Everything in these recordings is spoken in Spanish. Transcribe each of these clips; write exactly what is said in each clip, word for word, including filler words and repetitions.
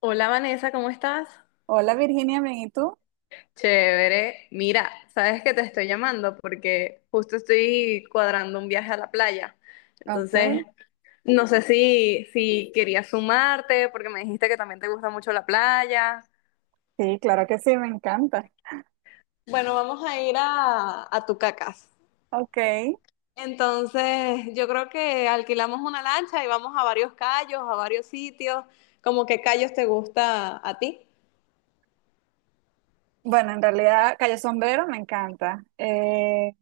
Hola Vanessa, ¿cómo estás? Hola Virginia, bien, ¿y tú? Chévere. Mira, sabes que te estoy llamando porque justo estoy cuadrando un viaje a la playa. Ok, Entonces, no sé si, si querías sumarte porque me dijiste que también te gusta mucho la playa. sí, claro que sí, me encanta. Bueno, vamos a ir a, a Tucacas. Ok, Entonces, yo creo que alquilamos una lancha y vamos a varios callos, a varios sitios. ¿Cómo qué callos te gusta a ti? bueno, en realidad Cayo Sombrero me encanta. Eh,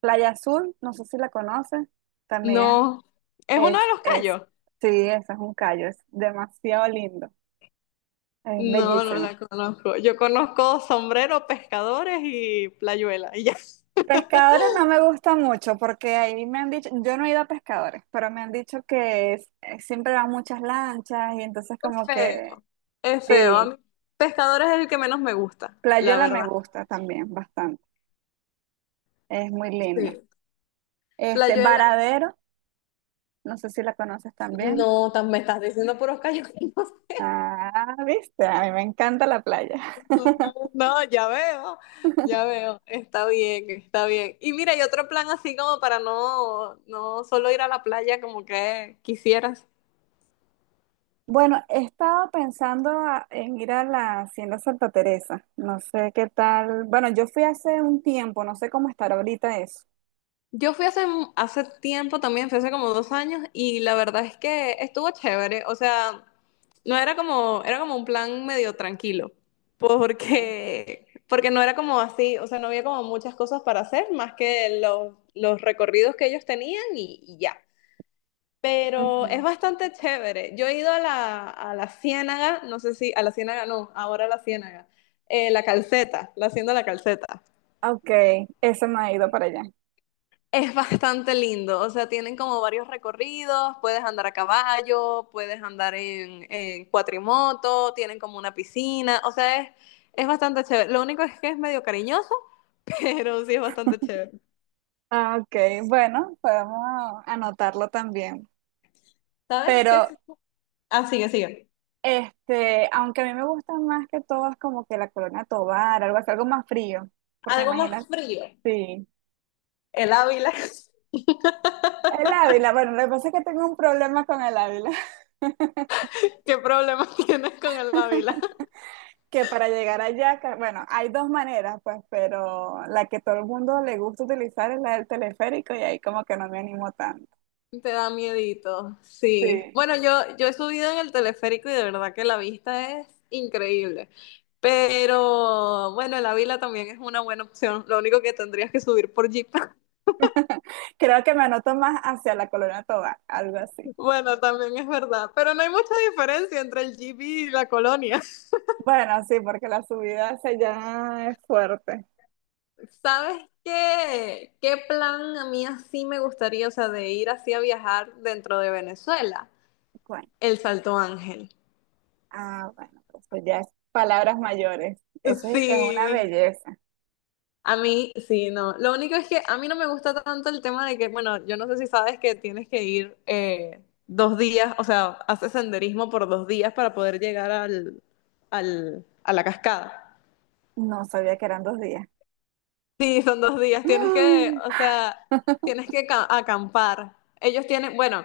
Playa Azul, no sé si la conoces, también No, es uno es, de los es, callos. sí, esa es un callo, es demasiado lindo, es No, no bellísimo. la conozco. Yo conozco sombrero, pescadores y playuela. Y ya. Es Pescadores no me gusta mucho porque ahí me han dicho, yo no he ido a pescadores, pero me han dicho que es- eh, siempre van muchas lanchas y entonces como que feo. Es feo. A sí, mí, pescadores es el que menos me gusta, la Playuela me verdad. gusta también bastante, es muy linda. Sí. Este, Playuela. Varadero, no sé si la conoces también. No, tan- me estás diciendo puros callos. Ah, viste, a mí me encanta la playa. No, no, ya veo, ya veo, está bien, está bien. Y mira, y otro plan así como para no, no solo ir a la playa como que quisieras. Bueno, he estado pensando a- en ir a la Hacienda Santa Teresa. No sé qué tal. Bueno, yo fui hace un tiempo, no sé cómo estará ahorita eso. Yo fui hace, mu- hace tiempo también, fui hace como dos años, y la verdad es que estuvo chévere. O sea, no era como, era como un plan medio tranquilo, Okay. porque, porque no era como así, o sea, no había como muchas cosas para hacer, más que los, los recorridos que ellos tenían y, y ya. Pero es Ujú. bastante chévere. Yo he ido a la, a la Ciénaga, no sé si, a la Ciénaga no, ahora a la Ciénaga. Eh, la Calceta, la Hacienda de la Calceta. Ok, eso me ha ido para allá. Es bastante lindo, o sea, tienen como varios recorridos, puedes andar a caballo, puedes andar en, en cuatrimoto, tienen como una piscina, o sea, es, es bastante chévere. Lo único es que es medio cariñoso, pero sí es bastante chévere. Ah, ok, bueno, podemos anotarlo también. ¿Sabes qué es? Pero, Ah, sigue, sigue. este, aunque a mí me gusta más que todo es como que la Corona Tobar, algo así, algo más frío. Porque Algo más imagina, frío. sí. El Ávila. El Ávila, bueno, lo que pasa es que tengo un problema con el Ávila, ¿Qué problema tienes con el Ávila? que para llegar allá, ca- bueno, hay dos maneras, pues, pero la que todo el mundo le gusta utilizar es la del teleférico y ahí como que no me animo tanto. Te da miedito, sí. Sí. Bueno, yo, yo he subido en el teleférico y de verdad que la vista es increíble. Pero bueno, el Ávila también es una buena opción. Lo único que tendrías que subir por Jeep. Creo que me anoto más hacia la Colonia Toba, algo así. Bueno, también es verdad. Pero no hay mucha diferencia entre el Jeep y la colonia. Bueno, sí, porque la subida hacia allá es fuerte. ¿Sabes qué? ¿Qué plan a mí así me gustaría, o sea, de ir así a viajar dentro de Venezuela? Bueno, El Salto Ángel. ah, bueno, pues eso ya es palabras mayores. Eso sí que es una Sí, belleza. A mí, sí, no. Lo único es que a mí no me gusta tanto el tema de que, bueno, yo no sé si sabes que tienes que ir eh, dos días, o sea, haces senderismo por dos días para poder llegar al, al, a la cascada. No sabía que eran dos días. Sí, son dos días. Tienes que, o sea, tienes que ca- acampar. Ellos tienen, bueno,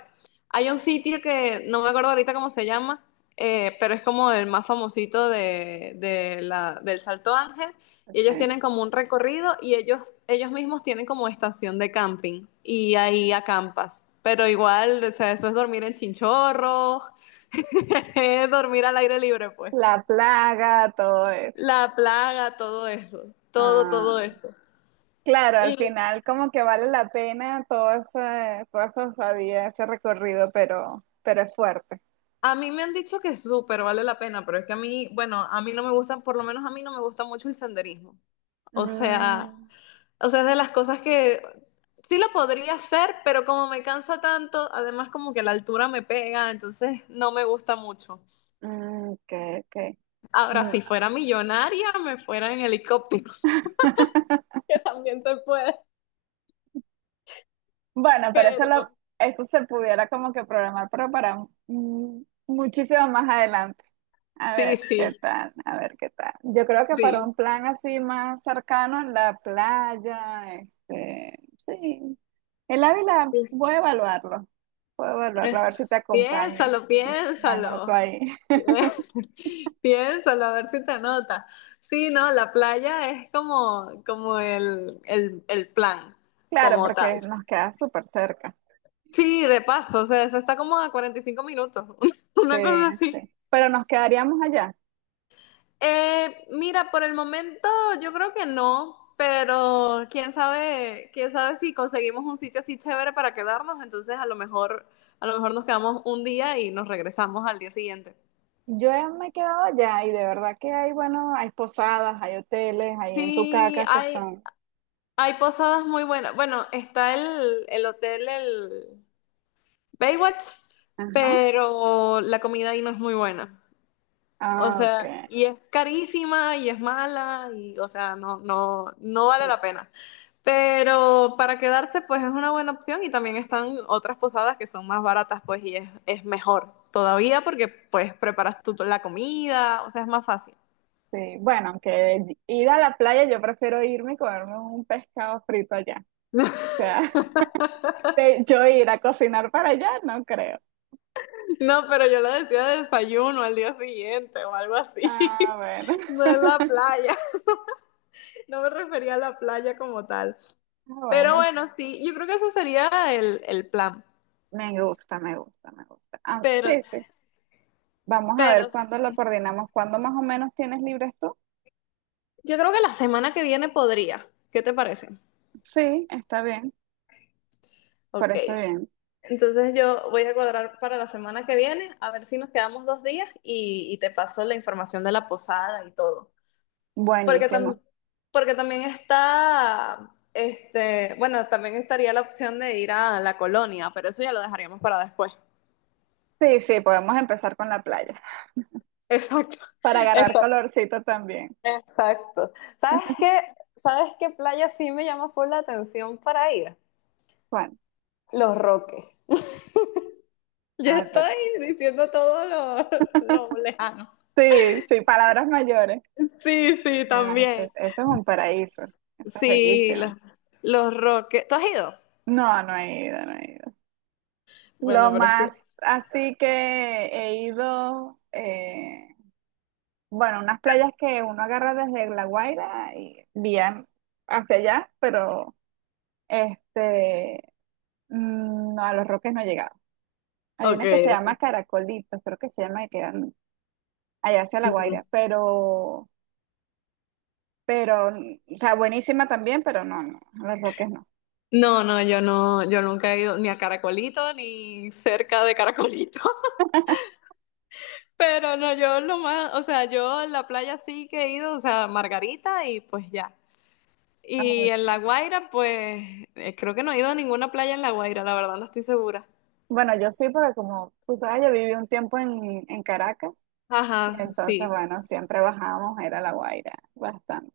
hay un sitio que no me acuerdo ahorita cómo se llama, eh, pero es como el más famosito de, de la, del Salto Ángel. Y ellos Ok. tienen como un recorrido y ellos, ellos mismos tienen como estación de camping y ahí acampas. Pero igual, o sea, eso es dormir en chinchorro, es dormir al aire libre, pues. La plaga, todo eso. La plaga, todo eso, todo, todo Ah. eso. Claro, al final como que vale la pena todo ese, toda esa osadía, ese recorrido, pero, pero es fuerte. A mí me han dicho que súper vale la pena, pero es que a mí, bueno, a mí no me gusta, por lo menos a mí no me gusta mucho el senderismo. O sea, Mm, o sea, es de las cosas que sí lo podría hacer, pero como me cansa tanto, además como que la altura me pega, entonces no me gusta mucho. mm, ok, ok. Ahora, Mm. si fuera millonaria, me fuera en helicóptero. Que también se puede, Bueno, pero eso, lo, pero… eso se pudiera como que programar, pero para mm, muchísimo más adelante. A Sí, ver qué sí, tal, a ver qué tal. Yo creo que para sí. un plan así más cercano en la playa, este, sí, el Ávila, voy a evaluarlo. Voy a evaluarlo, Eh, a ver si te acompaña. Piénsalo, Me anoto piénsalo. ahí. Piénsalo, a ver si te nota. Sí, no, la playa es como, como el, el, el plan, Claro, como porque tal. nos queda súper cerca. Sí, de paso, o sea, eso está como a cuarenta y cinco minutos, Sí, una cosa así. sí. Pero nos quedaríamos allá. Eh, mira, por el momento yo creo que no, pero quién sabe, quién sabe si conseguimos un sitio así chévere para quedarnos, entonces a lo mejor, a lo mejor nos quedamos un día y nos regresamos al día siguiente. Yo he- me he quedado allá y de verdad que hay, bueno, hay posadas, hay hoteles, hay en Sí, Tucacas que hay, son. Hay posadas muy buenas. Bueno, está el, el hotel, el Baywatch, Ajá. pero la comida ahí no es muy buena. O Ah, ok. sea, y es carísima y es mala y, o sea, no, no, no vale la pena. Pero para quedarse, pues es una buena opción y también están otras posadas que son más baratas, pues, y es, es mejor todavía porque, pues, preparas tú la comida, o sea, es más fácil. Sí, bueno, aunque ir a la playa, yo prefiero irme y comerme un pescado frito allá. O sea, de- yo ir a cocinar para allá, no creo. No, pero yo lo decía de desayuno al día siguiente o algo así, Ah, bueno. no en la playa. No me refería a la playa como tal. Ah, Pero bueno, bueno, sí, yo creo que ese sería el, el plan. me gusta, me gusta, me gusta. Ah, Pero, sí, sí. Vamos a ver pero, cuándo lo coordinamos. ¿Cuándo más o menos tienes libres tú? Yo creo que la semana que viene podría. ¿Qué te parece? Sí, está bien. Ok. Parece bien. Entonces yo voy a cuadrar para la semana que viene, a ver si nos quedamos dos días y, y te paso la información de la posada y todo. Porque Buenísimo. también, porque también está, este, bueno, también estaría la opción de ir a la colonia, pero eso ya lo dejaríamos para después. Sí, sí, podemos empezar con la playa. Exacto, Para agarrar exacto. colorcito también. Exacto. ¿Sabes qué? ¿Sabes qué playa sí me llama por la atención para ir? Juan. Los Roques. Yo Ah, pero... estoy diciendo todo lo, lo lejano. Sí, sí, palabras mayores. Sí, sí, No, eso, también. eso es un paraíso. Eso es Sí, los, bellísimo. los Roques. ¿Tú has ido? No, no he ido, no he ido. Lo Bueno, pero es que… más así que he ido. eh, Bueno, unas playas que uno agarra desde La Guaira y bien hacia allá, pero este, mm, no, a los Roques no he llegado. Hay Ok, una que se llama ok. Caracolitos, creo que se llama, que quedan allá hacia La Mm. Guaira, pero, pero, mm, o sea, buenísima también, pero no, no, a los Roques no. No, no, yo no, yo nunca he ido ni a Caracolito ni cerca de Caracolito. Pero no, yo lo más, o sea, yo a la playa sí que he ido, o sea, Margarita y pues ya. Ah, Y en La ok. Guaira, pues eh, creo que no he ido a ninguna playa en La Guaira, la verdad no estoy segura. Bueno, yo sí, porque como tú sabes, yo viví un tiempo en, en Caracas, y Ajá, entonces, sí, bueno, siempre bajábamos, era La Guaira, bastante.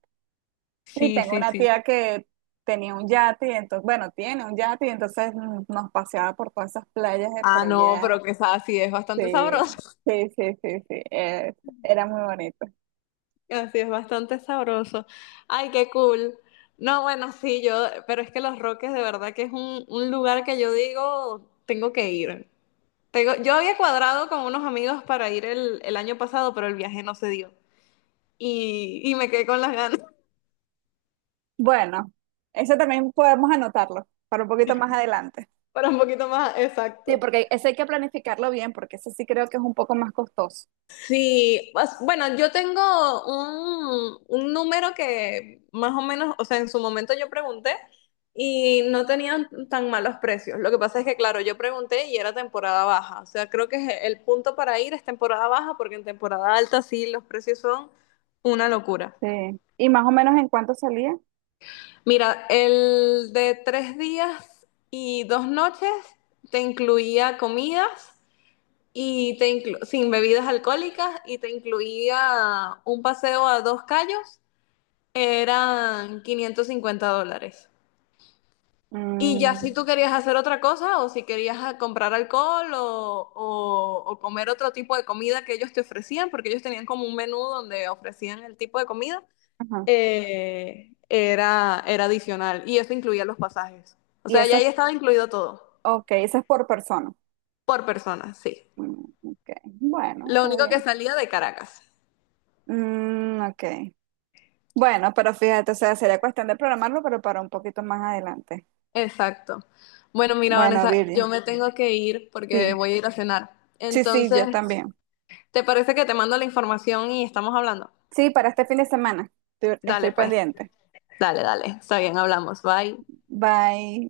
Y sí, tengo sí, una sí. tía que tenía un yate, y entonces, bueno, tiene un yate, y entonces mm, nos paseaba por todas esas playas de Ah, por no, allá. pero que sa- así es bastante sabroso. Sí, sí, sí, sí, sí, es- era muy bonito. Así es bastante sabroso. Ay, qué cool. No, bueno, sí, yo, pero es que Los Roques de verdad que es un, un lugar que yo digo, tengo que ir. Tengo- yo había cuadrado con unos amigos para ir el, el año pasado, pero el viaje no se dio. Y, y me quedé con las ganas Bueno, eso también podemos anotarlo para un poquito más adelante. para un poquito más, Sí, exacto. porque ese hay que planificarlo bien, porque ese sí creo que es un poco más costoso. Sí, pues, bueno, yo tengo un, un número que más o menos, o sea, en su momento yo pregunté y no tenían tan malos precios. Lo que pasa es que, claro, yo pregunté y era temporada baja. O sea, creo que es el punto para ir es temporada baja porque en temporada alta sí los precios son una locura. Sí. ¿Y más o menos en cuánto salía? Mira, el de tres días y dos noches te incluía comidas. Y te inclu- sin bebidas alcohólicas y te incluía un paseo a dos callos, eran quinientos cincuenta dólares. Y ya si Mm, tú querías hacer otra cosa o si querías ah, comprar alcohol o, o- o comer otro tipo de comida que ellos te ofrecían, porque ellos tenían como un menú donde ofrecían el tipo de comida, ajá. eh, era, era adicional y eso incluía los pasajes. O Y sea, ya eso es, ahí estaba incluido todo, ok, eso es por persona. por persona, sí. Mm, ok, bueno, Lo está único que bien. salía de Caracas. Mm, ok. Bueno, pero fíjate, o sea, sería cuestión de programarlo, pero para un poquito más adelante. Exacto. Bueno, mira, Bueno, Vanessa, yo Virgin, me tengo que ir porque sí, voy a ir a cenar. sí, sí, Entonces, yo también. ¿te parece que te mando la información y estamos hablando? Sí, para este fin de semana. Estoy, estoy Dale, pues. pendiente. Dale, dale. Está bien, hablamos. Bye. Bye.